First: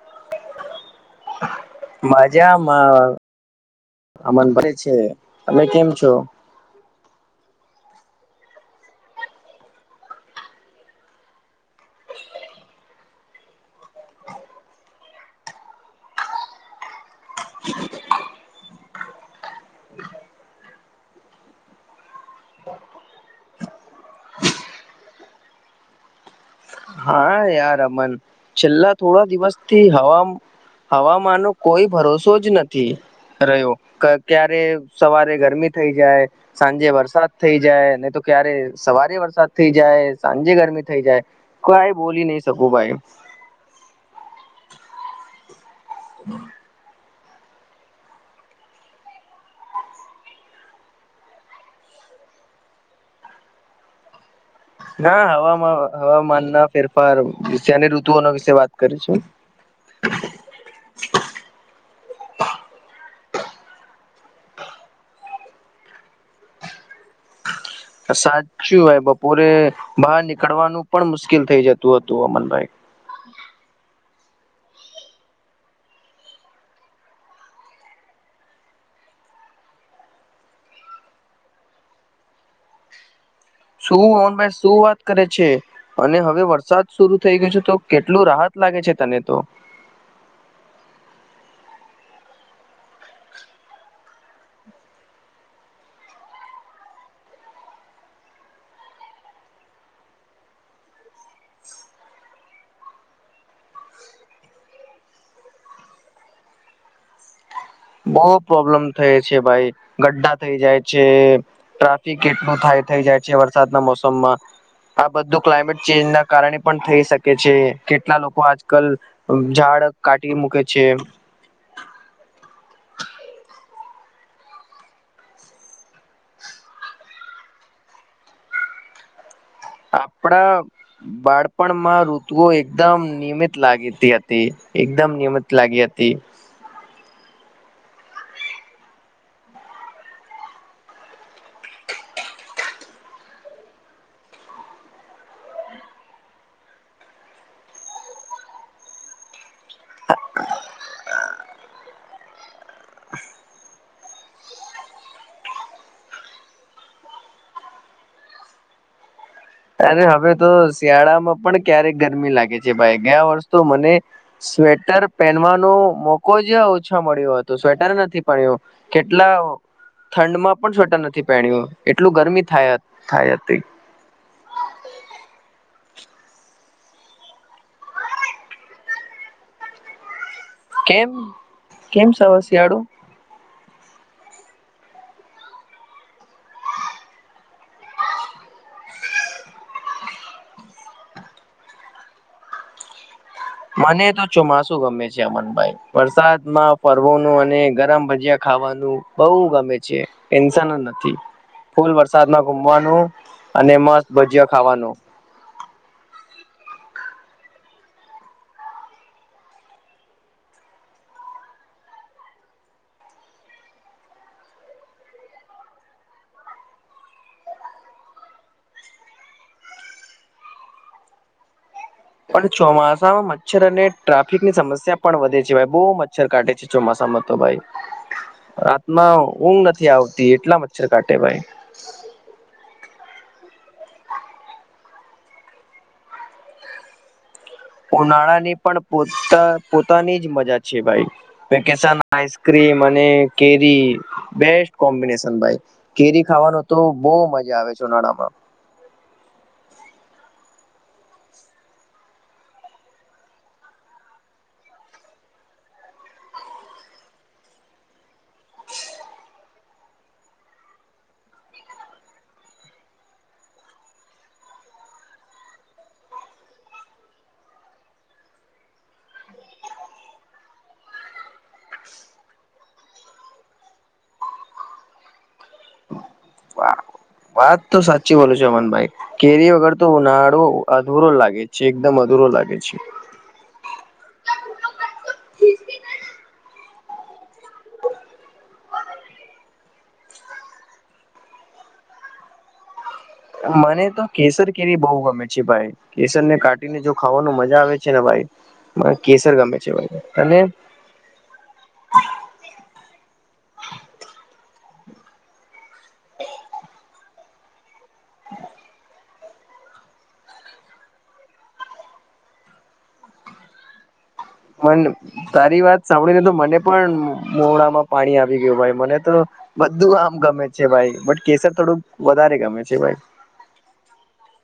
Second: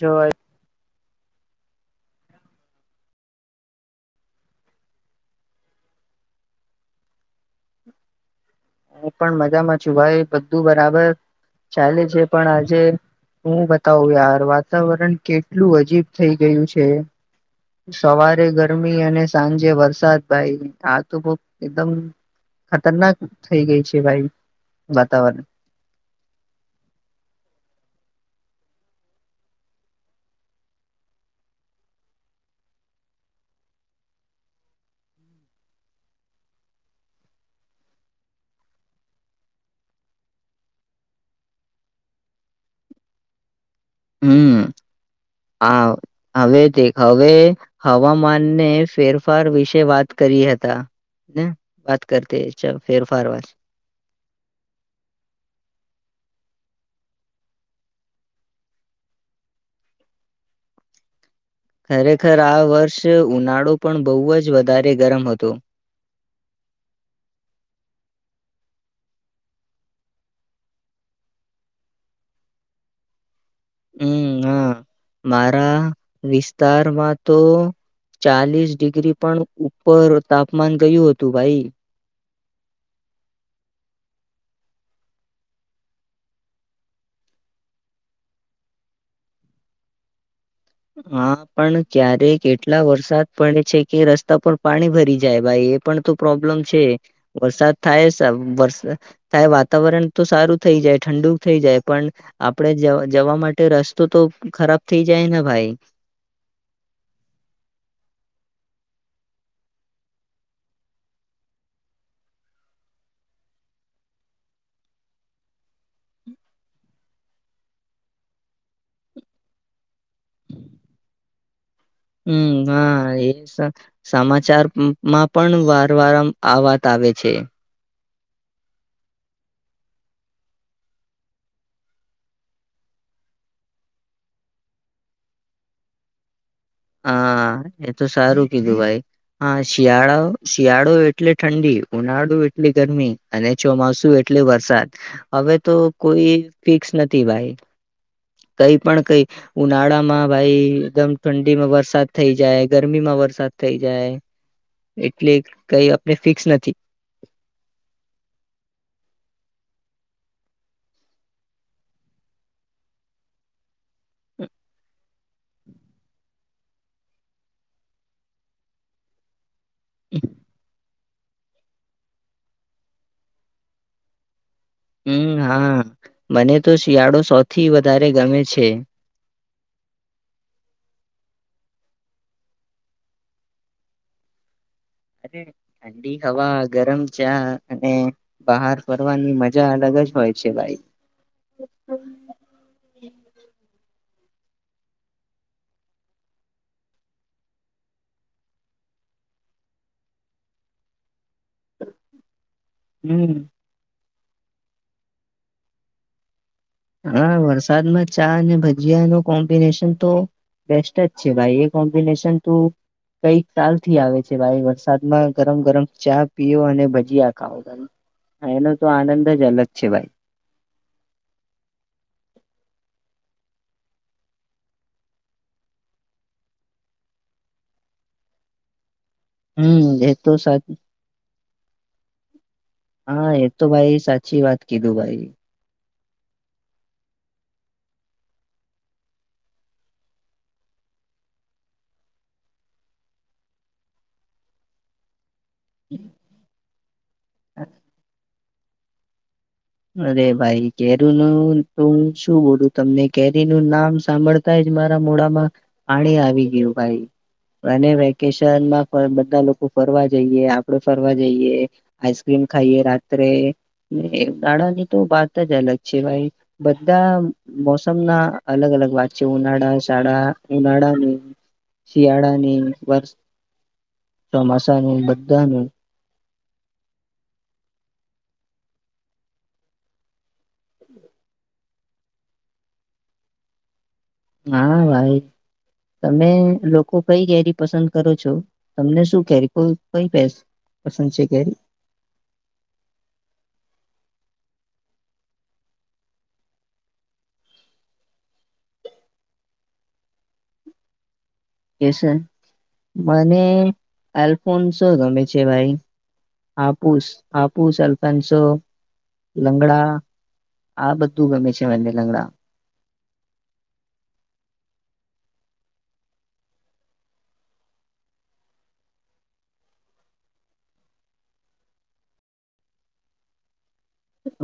જોવાય માજા માં અમન ભાઇ છે તમે કેમ છો એ પણ મજામાં છું ભાઈ બધું બરાબર ચાલે છે પણ આજે હું બતાવું યાર વાતાવરણ કેટલું અજીબ થઈ ગયું છે સવારે ગરમી અને સાંજે વરસાદ ભાઈ આ તો બ એકદમ ખતરનાક થઈ ગઈ છે ભાઈ વાતાવરણ હા યાર અમન છેલ્લા થોડા દિવસ થી હવાવામાં હવામાન ન કોઈ ભરોસો જ નથી રહ્યો કે ક્યારે સવારે ગરમી થઈ જાય સાંજે વરસાદ થઈ જાય નહી તો ક્યારે સવારે વરસાદ થઈ જાય સાંજે ગરમી થઈ જાય તો બોલી નહી શકું ભાઈ હા હવે તે હવે હવામાનને ફેરફાર વિશે વાત કરી હતા ને વાત કરતી ચ ફેરફાર વાત ના હવામાં હવામાન ના ફેરફાર ઋતુ ઓના વિશે વાત કરીશું [inaudible] [inaudible] [inaudible] [inaudible] ખરેખર આ વર્ષ ઉનાળો પણ બહુ જ વધારે ગરમ હતો [inaudible] [inaudible] સાચું આ બપોરે બહાર નીકળવાનું પણ મુશ્કેલ થઈ જતું હતું અમનભાઈ હમ હા મારા વિસ્તારમાં તો ચાલીસ ડિગ્રી પણ ઉપર તાપમાન ગયું હતું ભાઈ શું હનભાઈ શું વાત કરે છે અને હવે વરસાદ શરરૂ થઈ ગયો છે તો કેટલું રાહત લાગે છે તને તો હ હા પણ ક્યારેકટલા વરસાદ પડે છે કે રસ્તા પર પાણી ભરી જાય ભાઈ એ પણ તો પ્રોબ્લેમ છે વરસાદ થાય વર થાય વાતાવરણ તો સારું થાય થ જાય ઠંડુક થઈ જાય પણ આપડે જવા માટે રસ્તો તો ખરાબ થઈ જાય ને ભાઈ [inaudible] બહ પ્રોબ્લેમ થાય છે ભાઈ ગ્ડા થઈ જાય છે ટ્રાફિક કેટલું થાય થઈ જાય છે વરસાદના મોસમમાં આ બધું ક્લાઇમેટ ચેન્જ ના કારણે પણ થઈ શકે છે કેટલા લોકો આજકાલ ઝાડ બાડક કાઢ મૂકે છે [inaudible] હમ હા એ સમાચારમાં પણ વાર વાર આમ આવવાતા લે છે આપણા બાળપણમાં ઋતુઓ એકદમ નિયમિત લાગીતી હતી એકદમ નિયમિત લાગી હતી હા એ તો સારું કીધું ભાઈ હા શિયાળા શિયાળો એઅટલે ઠંડી ઉનાળુ ગરમી અને ચોમાસુ એટલે વરસાદ હવે તો કોઈ ફિક્સ નથી ભાઈ કઈ પણ કઈ ઉનાળા માં ભાઈ એકદમ ઠડીમાં વરસાદ થઈ જાય ગરમી માં વરસાદ થઇ જાય એટલે કઈ આપને ફિક્સ નથી અરે હવે તો શિયાળામાં પણ ક્યારેક ગરમી લાગે છે ભાઈ ગયા વર્ષ તો મને સ્વેટર પહેનવાનો મોકો જ ઓછા મળ્યો હતું સ્વેટર નથી પણ્યો કેટલા ઠંડમાં પણ સ્વેટર નથી પ એટલું ગરમી થાય થાય હતી હમ હા મને તો શિયાળો સૌથી વધારે ગમે છે કેમ કેમ સમસળું અરે ઠંડી હવા ગરમ ચા અને બહાર ફરવાની મજા અલગ હોય છે ભાઈ મને તો ચોમાસુ ગમે છે અમનભાઈ વરસાદમાં ફરવાનું અને ગરમ ભજીયા ખવા બ ગમે છે નથી ફૂલ વરસાદમાં ઘુમવાનું હમ અને મસ્ત ભજીયા ખાવાનું હા વરસાદમાં ચા અને ભજીયા ન કોમ્બિનેશન તો બેસ્ટ જ છે ભાઈ એ કોમ્બિનેશન તું કઈ કલ થી આવે છે ભાઈ વરસાદમાં ગરમ ગરમ ચા પીઓ અને ભજીયા ખાવ ત હા એનો તો આનંદ જ અલગ છે ભાઈ પણ ચોમાસામાં મચ્છર અને ટ્રાફિકની સમસ્યા પણ વધે છે ભાઈ બહુ મચ્છર કાટે છે ચોમાસામાં મ તો ભાઈ રા ના ઊંઘ નથી હમ એ આવતી તો સા એટલા મચ્છર કાટે ભાઈ. હા એ તો ભાઈ સાચી વાત કીધું ભાઈ. ઉનાળાની પણ પોતા પોતાની જ મજા છે ભાઈ વેકેશન આઈસ્ક્રીમ કે મને કેરી બેસ્ટ કોમ્બિનેશન ભાઈ. કેરી ખાવાનો તો બહુ મજા આવે છે ઉનાળામાં. અરે ભાઈ કેરી નું તું શું બોલું તમને કેરી નું નામ સાંભળતા જ મારા મોડામાં પાણી આવી ગયું ભાઈ. અને વેકેશનમાં પણ બધા લોકો ફરવા જઈએ આપડે ફરવા જઈએ આઈસ્ક્રીમ ખાઈએ રાત્રે ને નાણા ની તો વાત જ અલગ છે ભાઈ બધા મોસમ ના અલગ અલગ વાત છે હું ઉનાળા શાળા ઉનાળાની શિયાળાની વરષ ચોમાસા નુ બધા નુ વાત તો સાચી બોલું છે અમનભાઈ કેરી વગર તો ઉનાળો અધુરો લાગે છે એકદમ અધૂ અધૂરો લાગે છે. હા ભાઈ. તમે લોકો કઈ કેરી પસંદ કરો છો તમને શું કેરી કઈ પસ પસંદ છે કેરી મને તો કેસર કેરી બહુ ગમે છે ભાઈ કેસર ને કાઢીને જો ખાવાનું મજા આવે છે ને ભાઈ કેસર ગમે છે ભાઈ અને કેસ મને આલ્ફોન શો ગમે છે ભાઈ. હાપૂસ હાપૂસ અલ્ફન્સો લંગડા આ બધું ગમે છે મને લંગડા પણ તારી વાત સાંભળીને તો મને પણ મોડામાં પાણી આવી ગયું ભાઈ મને તો બધું આમ ગમે છે ભાઈ બટ કેસર થોડુંક વધારે ગમે છે ભાઈ.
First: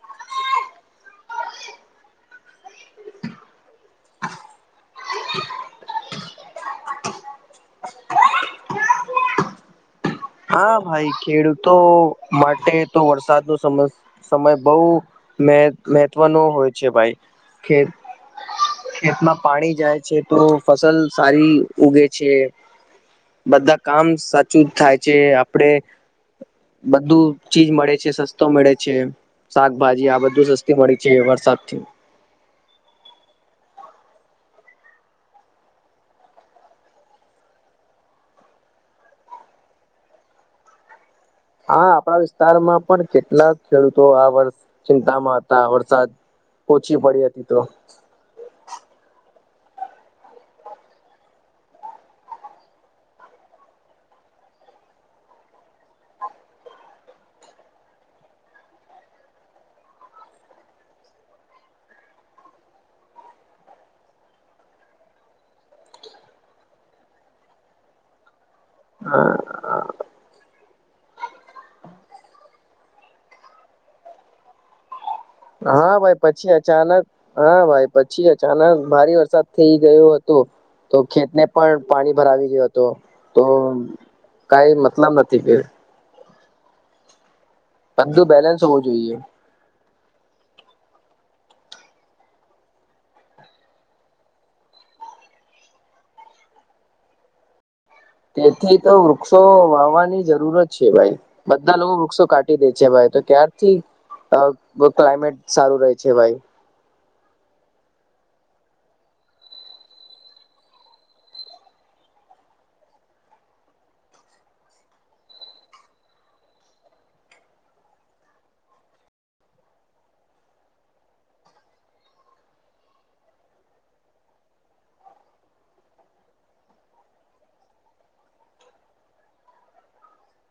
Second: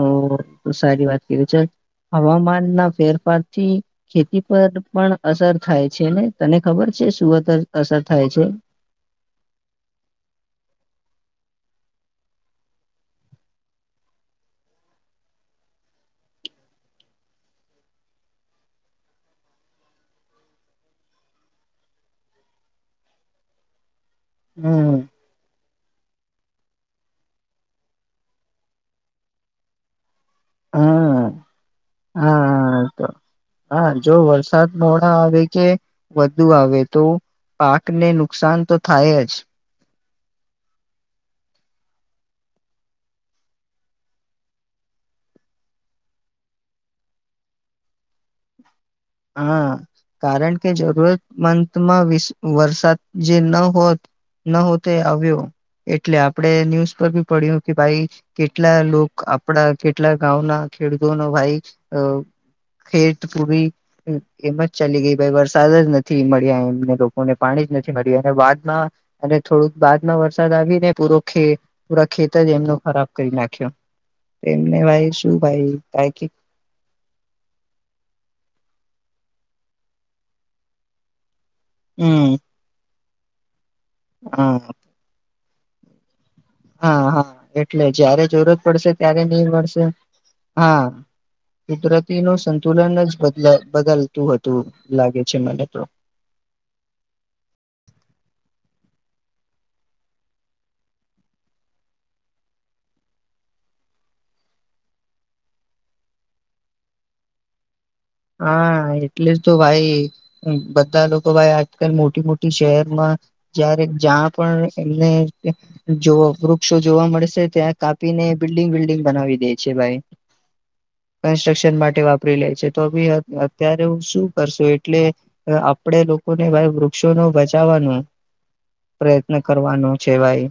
ઓ તો સારી વાત કરી છે હવામાન ના ફેરફાર થી ખેતી પર પણ અસર થાય છે ને. તને ખબર છે સુરત અસર થાય છે. હા ભાઈ ખેડૂતો માટે તો વરસાદ નુ સમ સમય બઉ મેં મહત્વનો હોય છે ભાઈ કે ખેતમાં પાણી જાય છે તો ફસલ સારી ઉગે છે. બધા કામ સાચું જ હમ થાય. છે આપડે બધું ચીજ મળે છે સસ્તો મળે છે શાકભાજી આ બધ સસ્તી મળી છે હા વરસાદથી હા તો હા જો વરસાદ મોડા આવે કે વધુ આવે તો પાક ને નુકસાન તો થાય જ હા આપણા વિસ્તારમાં પણ કેટલા ખેડૂતો આ વર્ષ ચિંતામાં હતા વરસાદ પૂચી પડી હતી તો હા. કારણ કે જરૂરતમંદમાં વીસ વરસાદ જે ન હોત ન હો તે આવ્યો એટલે આપડે ન્યૂઝ પર ભી પડ્યું કે ભાઈ કેટલા લોક આપડા કેટલા ગામના ખેડૂતોનો ભાઈ અ ખેત પૂરી એમ જ ચાલી ગઈ ભાઈ વરસાદ જ નથી મળ્યા એમને લોકોને પાણી જ નથી મળ્યું અને વાત હા અને થોડુંક બાદ વરસાદ આવીને પૂરુ ખે પૂરા ખેતર જ એમનો ખરાબ કરી નાખ્યો. એમને ભાઈ શું ભાઈ હા ભાઈ ક પછી અચાનક હા ભાઈ પછી અચાનક ભારે વરસાદ થઈ ગયો હતો તો ખેતને પણ પાણી ભરા હમ આવી ગયો હતો. તો હા કઈ મતલબ નથી કે હા-હા એટલે જયારે બધું જરૂરત બેલેન્સ હોવું પડશે જોઈએ ત્યારે નહી મળશે હા. કુદરતી ન સંતુલન જ બદ બદલતું હતું લાગે છે મને તો તેથી તો વૃક્ષો વાવવાની જરૂરત છે ભાઈ બધા લોકો વૃક્ષો કાઢી દે છે ભાઈ તો ક્યારથી ક્લાયમેટ સારું રહે છે ભાઈ હા એટલે જ તો ભાઈ બધા લોકો ભાઈ આજકાલ મોટી મોટી શહેરમાં જારે જ્યાં પણ એમને જો વૃક્ષો જોવા મળશે ત્યાં કાપી બિલ્ડીિંગ બિલ્ડિંગ બનાવી દે છે ભાઈ કન્સ્ટ્રક્શન માટે વાપરી લે છે તો ભી અત્યારે હું શું કરશું એટલે આપડે લોકોને ભાઈ વૃક્ષો નો બચાવવા પ્રયત્ન કરવાનો છે ભાઈ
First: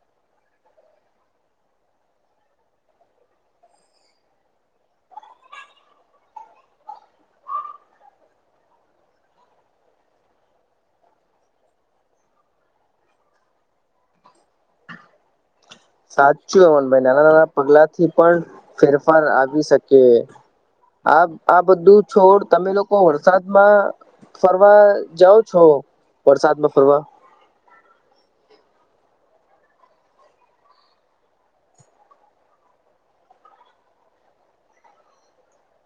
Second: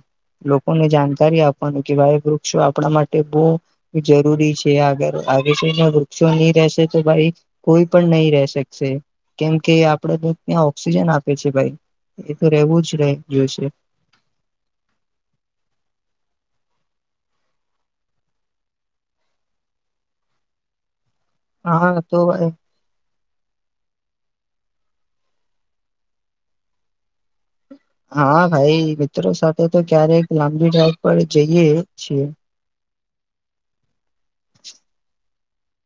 લોકોને જાણકારી આપવાનું કે ભાઈ વૃક્ષો આપણા માટે બહ જરૂરી છે આગળ આે છે વૃક્ષો નહી રશે તો ભાઈ કોઈ પણ નહી ર શકશે કેમ કે આપડે તો ત્યાં ઓક્સિજન આપે છે ભાઈ એ તો રહેવું જ રહી જોશે સાચું અમન ભાઈ નાના નાના પગલા થી પણ ફેરફાર આવી શકે આ આ બધું હા તો છોડ તમે લોકો વરસાદમાં ફરવા જાઓ છો વરસાદમાં ફરવા હા ભાઈ મિત્રો સાથે તો ક્યારેક લાંબી ડ્રાઈવ પર જઈએ છીએ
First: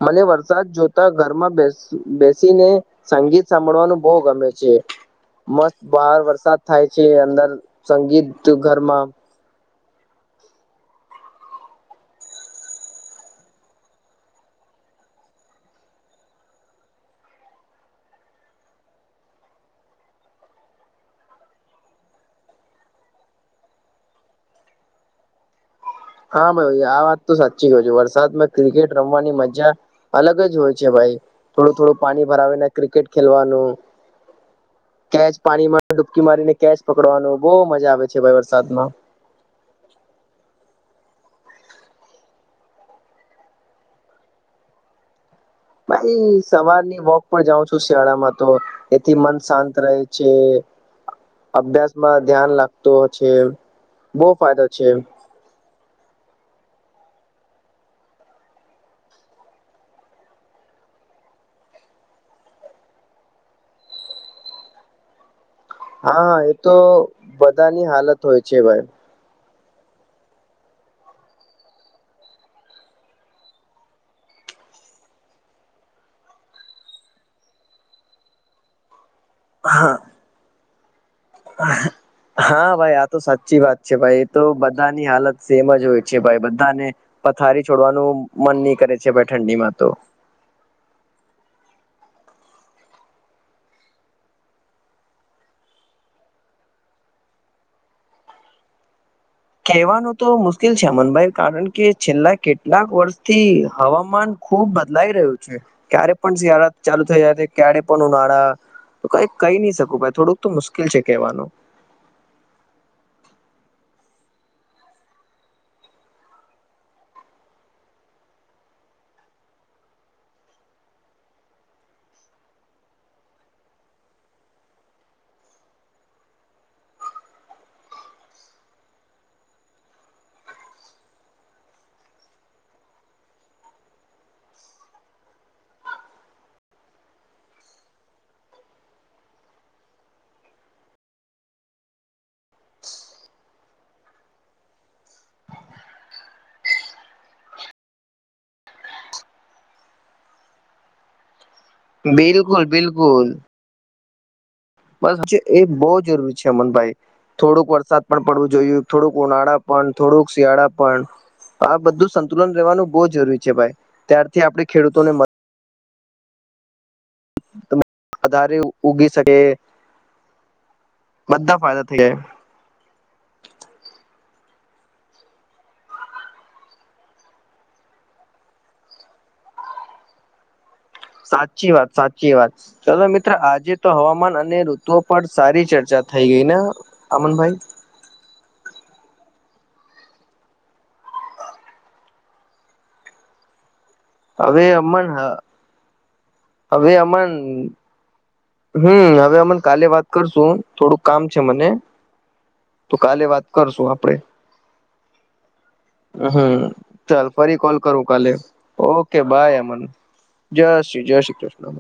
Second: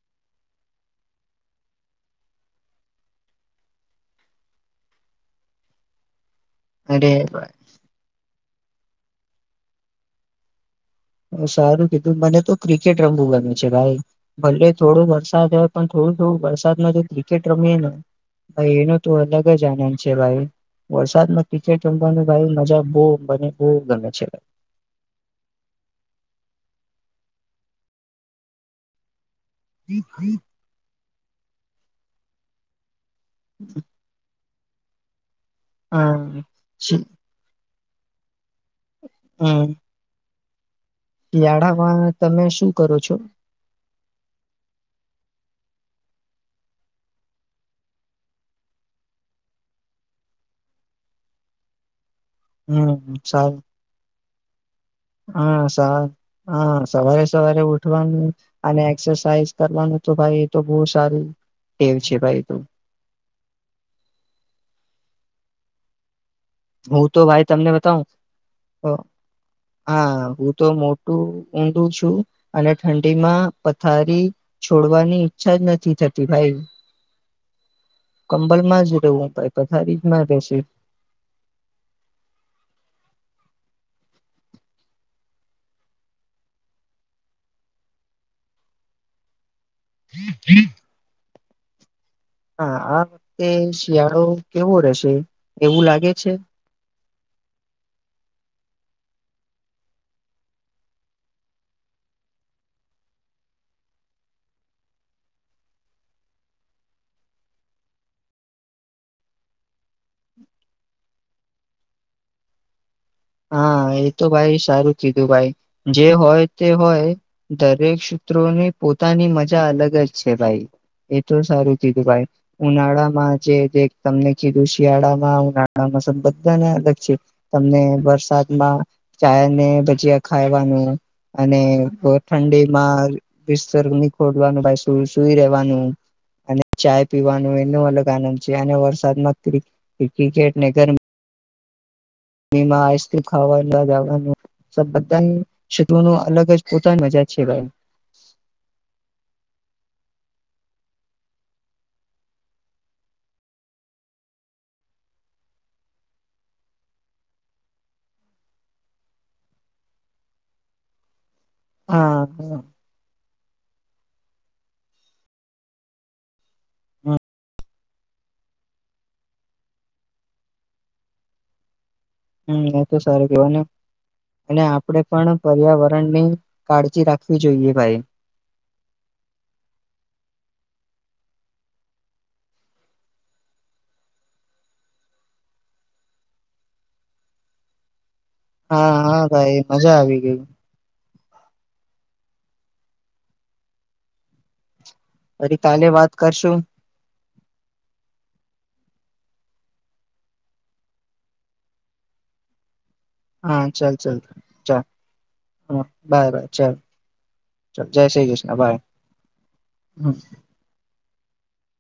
મને વરસાદ જોતા ઘરમાં બેસ બેસીને સંગીત સાંભળવાનું બહુ ગમે છે મસ્ત બહાર વરસાદ થાય છે અરે અંદર સંગીત ઘરમાં સારું કીધું મને તો ક્રિકેટ રમવું ગમે છે ભાઈ ભલે થોડો વરસાદ હોય પણડો વરસાદમાં ક્રિકેટ રમીએ ને ભાઈ એનો તો અલગ જ આનંદ છે ભાઈ વરસાદમાં કિકેટ રમવાની ભાઈ મજા બહુ બને બહ ગમે છે હા ભાઈ આ વાત તો સાચી ગય છે વરસાદમાં ક્રિકેટ રમવાની મજા અલગ જ હોય છે ભાઈ થોડું થોડું પાણી ભરાવેને ક્રિકેટ ખેલવાનું કેચ પાણીમાં ડુબકી હા મારીને કેચ શિ- પકડવાનું બહ મજા આવે છે ભ વરસાદમાં હમ શિયાળામાં તમે શું કરો છો ભાઈ સવારની વોક પણ જાઉ છું. શિયાળામાં તો એથી મન શાંત રહે છે. અભ્યાસમાં ધ્યાન લાગતુંઓ હમ છે સારું બહુ ફાયદો છે હા સ હા, સવારે સવારે ઉઠવાનું અને એક્સરસાાઈઝ કરવાનું તો ભાઈ એ તો બહું સારું બ્રેવ છે ભાઈ તું, હા હા એ તો ભાઈ તમને બધાની બતાવું હાલત હોય છે ભાઈ, અ, હા હું તો મોટું ઊંધું છું, અને ઠંડીમાં પથારી છોડવાની ઈચ્છા જ નથી થતી ભાઈ, કંબલમાં જ રહવું. પથારી જ માં રહેશે, હા, હા ભાઈ આ તો સાચી વાત છે, ભાઈ એ તો બધાની હાલત સેમ જ હોય છે ભાઈ બધાને, પથારી છોડવાનું મન નહી કરે છે. ભઈ ઠંડીમાં તો હમ [inaudible] હા આ વખતે શિયાળો કેવો રહેશે? એવું લાગે છે. કહેવાનું તો મુશ્કેલ છે. અમનભાઈ કારણ કે છેલ્લા કેટલાક વર્ષથી હવામાન ખુબ બદલાઈ રહ્યું છે. ક્યારે પણ શિયાળા ચાલુ થઈ જાય છે. ક્યારે પણ ઉનાળા તો કઈ કહી નહી શકું ભાઈ, થોડુંક તો મુશ્કેલ છે કહેવાનું. હા, હા એ તો ભાઈ સારું કીધું ભાઈ જે હોય તે હોય, દરેક સૂત્રોની પોતાની મજા અલગ જ છે ભાઈ એ તો સારું કીધું ભાઈ ઉનાળામાં જે તે તમને કીધું શિયાળામાં, ઉનાળામાં પસંદ બધાને અલગ છે. તમને વરસાદમાં ચાય અને ભજીયા ખાવાનું અને ઠંડીમાં બિસ્તર નિ ખોલવાનું ભાઈ સુ સુઈ રહેેવાનું. અને ચાય પીવાનું એનો અલગ આનંદ છે. અને વરસાદમાં ક્રિકે ક્રિકેટને ગરમી મી માં આઈસક્રીમ ખાવાનું જાવાનું બધા ની શેત્રુ ઓનુ અલગ જ પોતાની મજા છે. ભાઈ [inaudible] બિલકુલ બિલકુલ! બસ એ બહુ જરૂરી છે. અમનભાઈ થોડુંક વરસાદ પણ પડવું જોયું, થોડુંક ઉનાળા પણ, થોડુંક શિયાળા પણ આ બધું હા સંતુલન રહેેવાનું બહુ જરૂરી છે. ભાઈ ત્યારથી આપણે ખેડૂતોને વધારે ઉગી શકે [inaudible] બધા ફાયદા. થઈ જાય હમ એ તો સારું કેવાનુ. અને આપણે પણ પર્યાવરણની કાળજી રાખવી જોઈએ ભાઈ. [inaudible] સાચી વાત સાચી વાત ચલો મિત્ર આજે તો, હવામાન અને ઋતુઓ પર સારી ચર્ચા થઈ ગઈ ને અમનભાઈ? હા હા ભાઈ મજા આવી ગય. હવે અમન ફરી કાલે વાત કરશું હવે અમન હમ હવે અમને કાલે વાત કરશું. થોડુંક કામ છે મને, તો કાલે વાત હા કરશું ચાલ આપડે. ચાલ ચાલ બાય બાય હમ ચાલ ચાલ ફરી કોલ ચાલ જય કરું શ્રી કાલે Krishna bye okay bye. Aman હમ જય શ્રી જય શ્રી કૃષ્ણ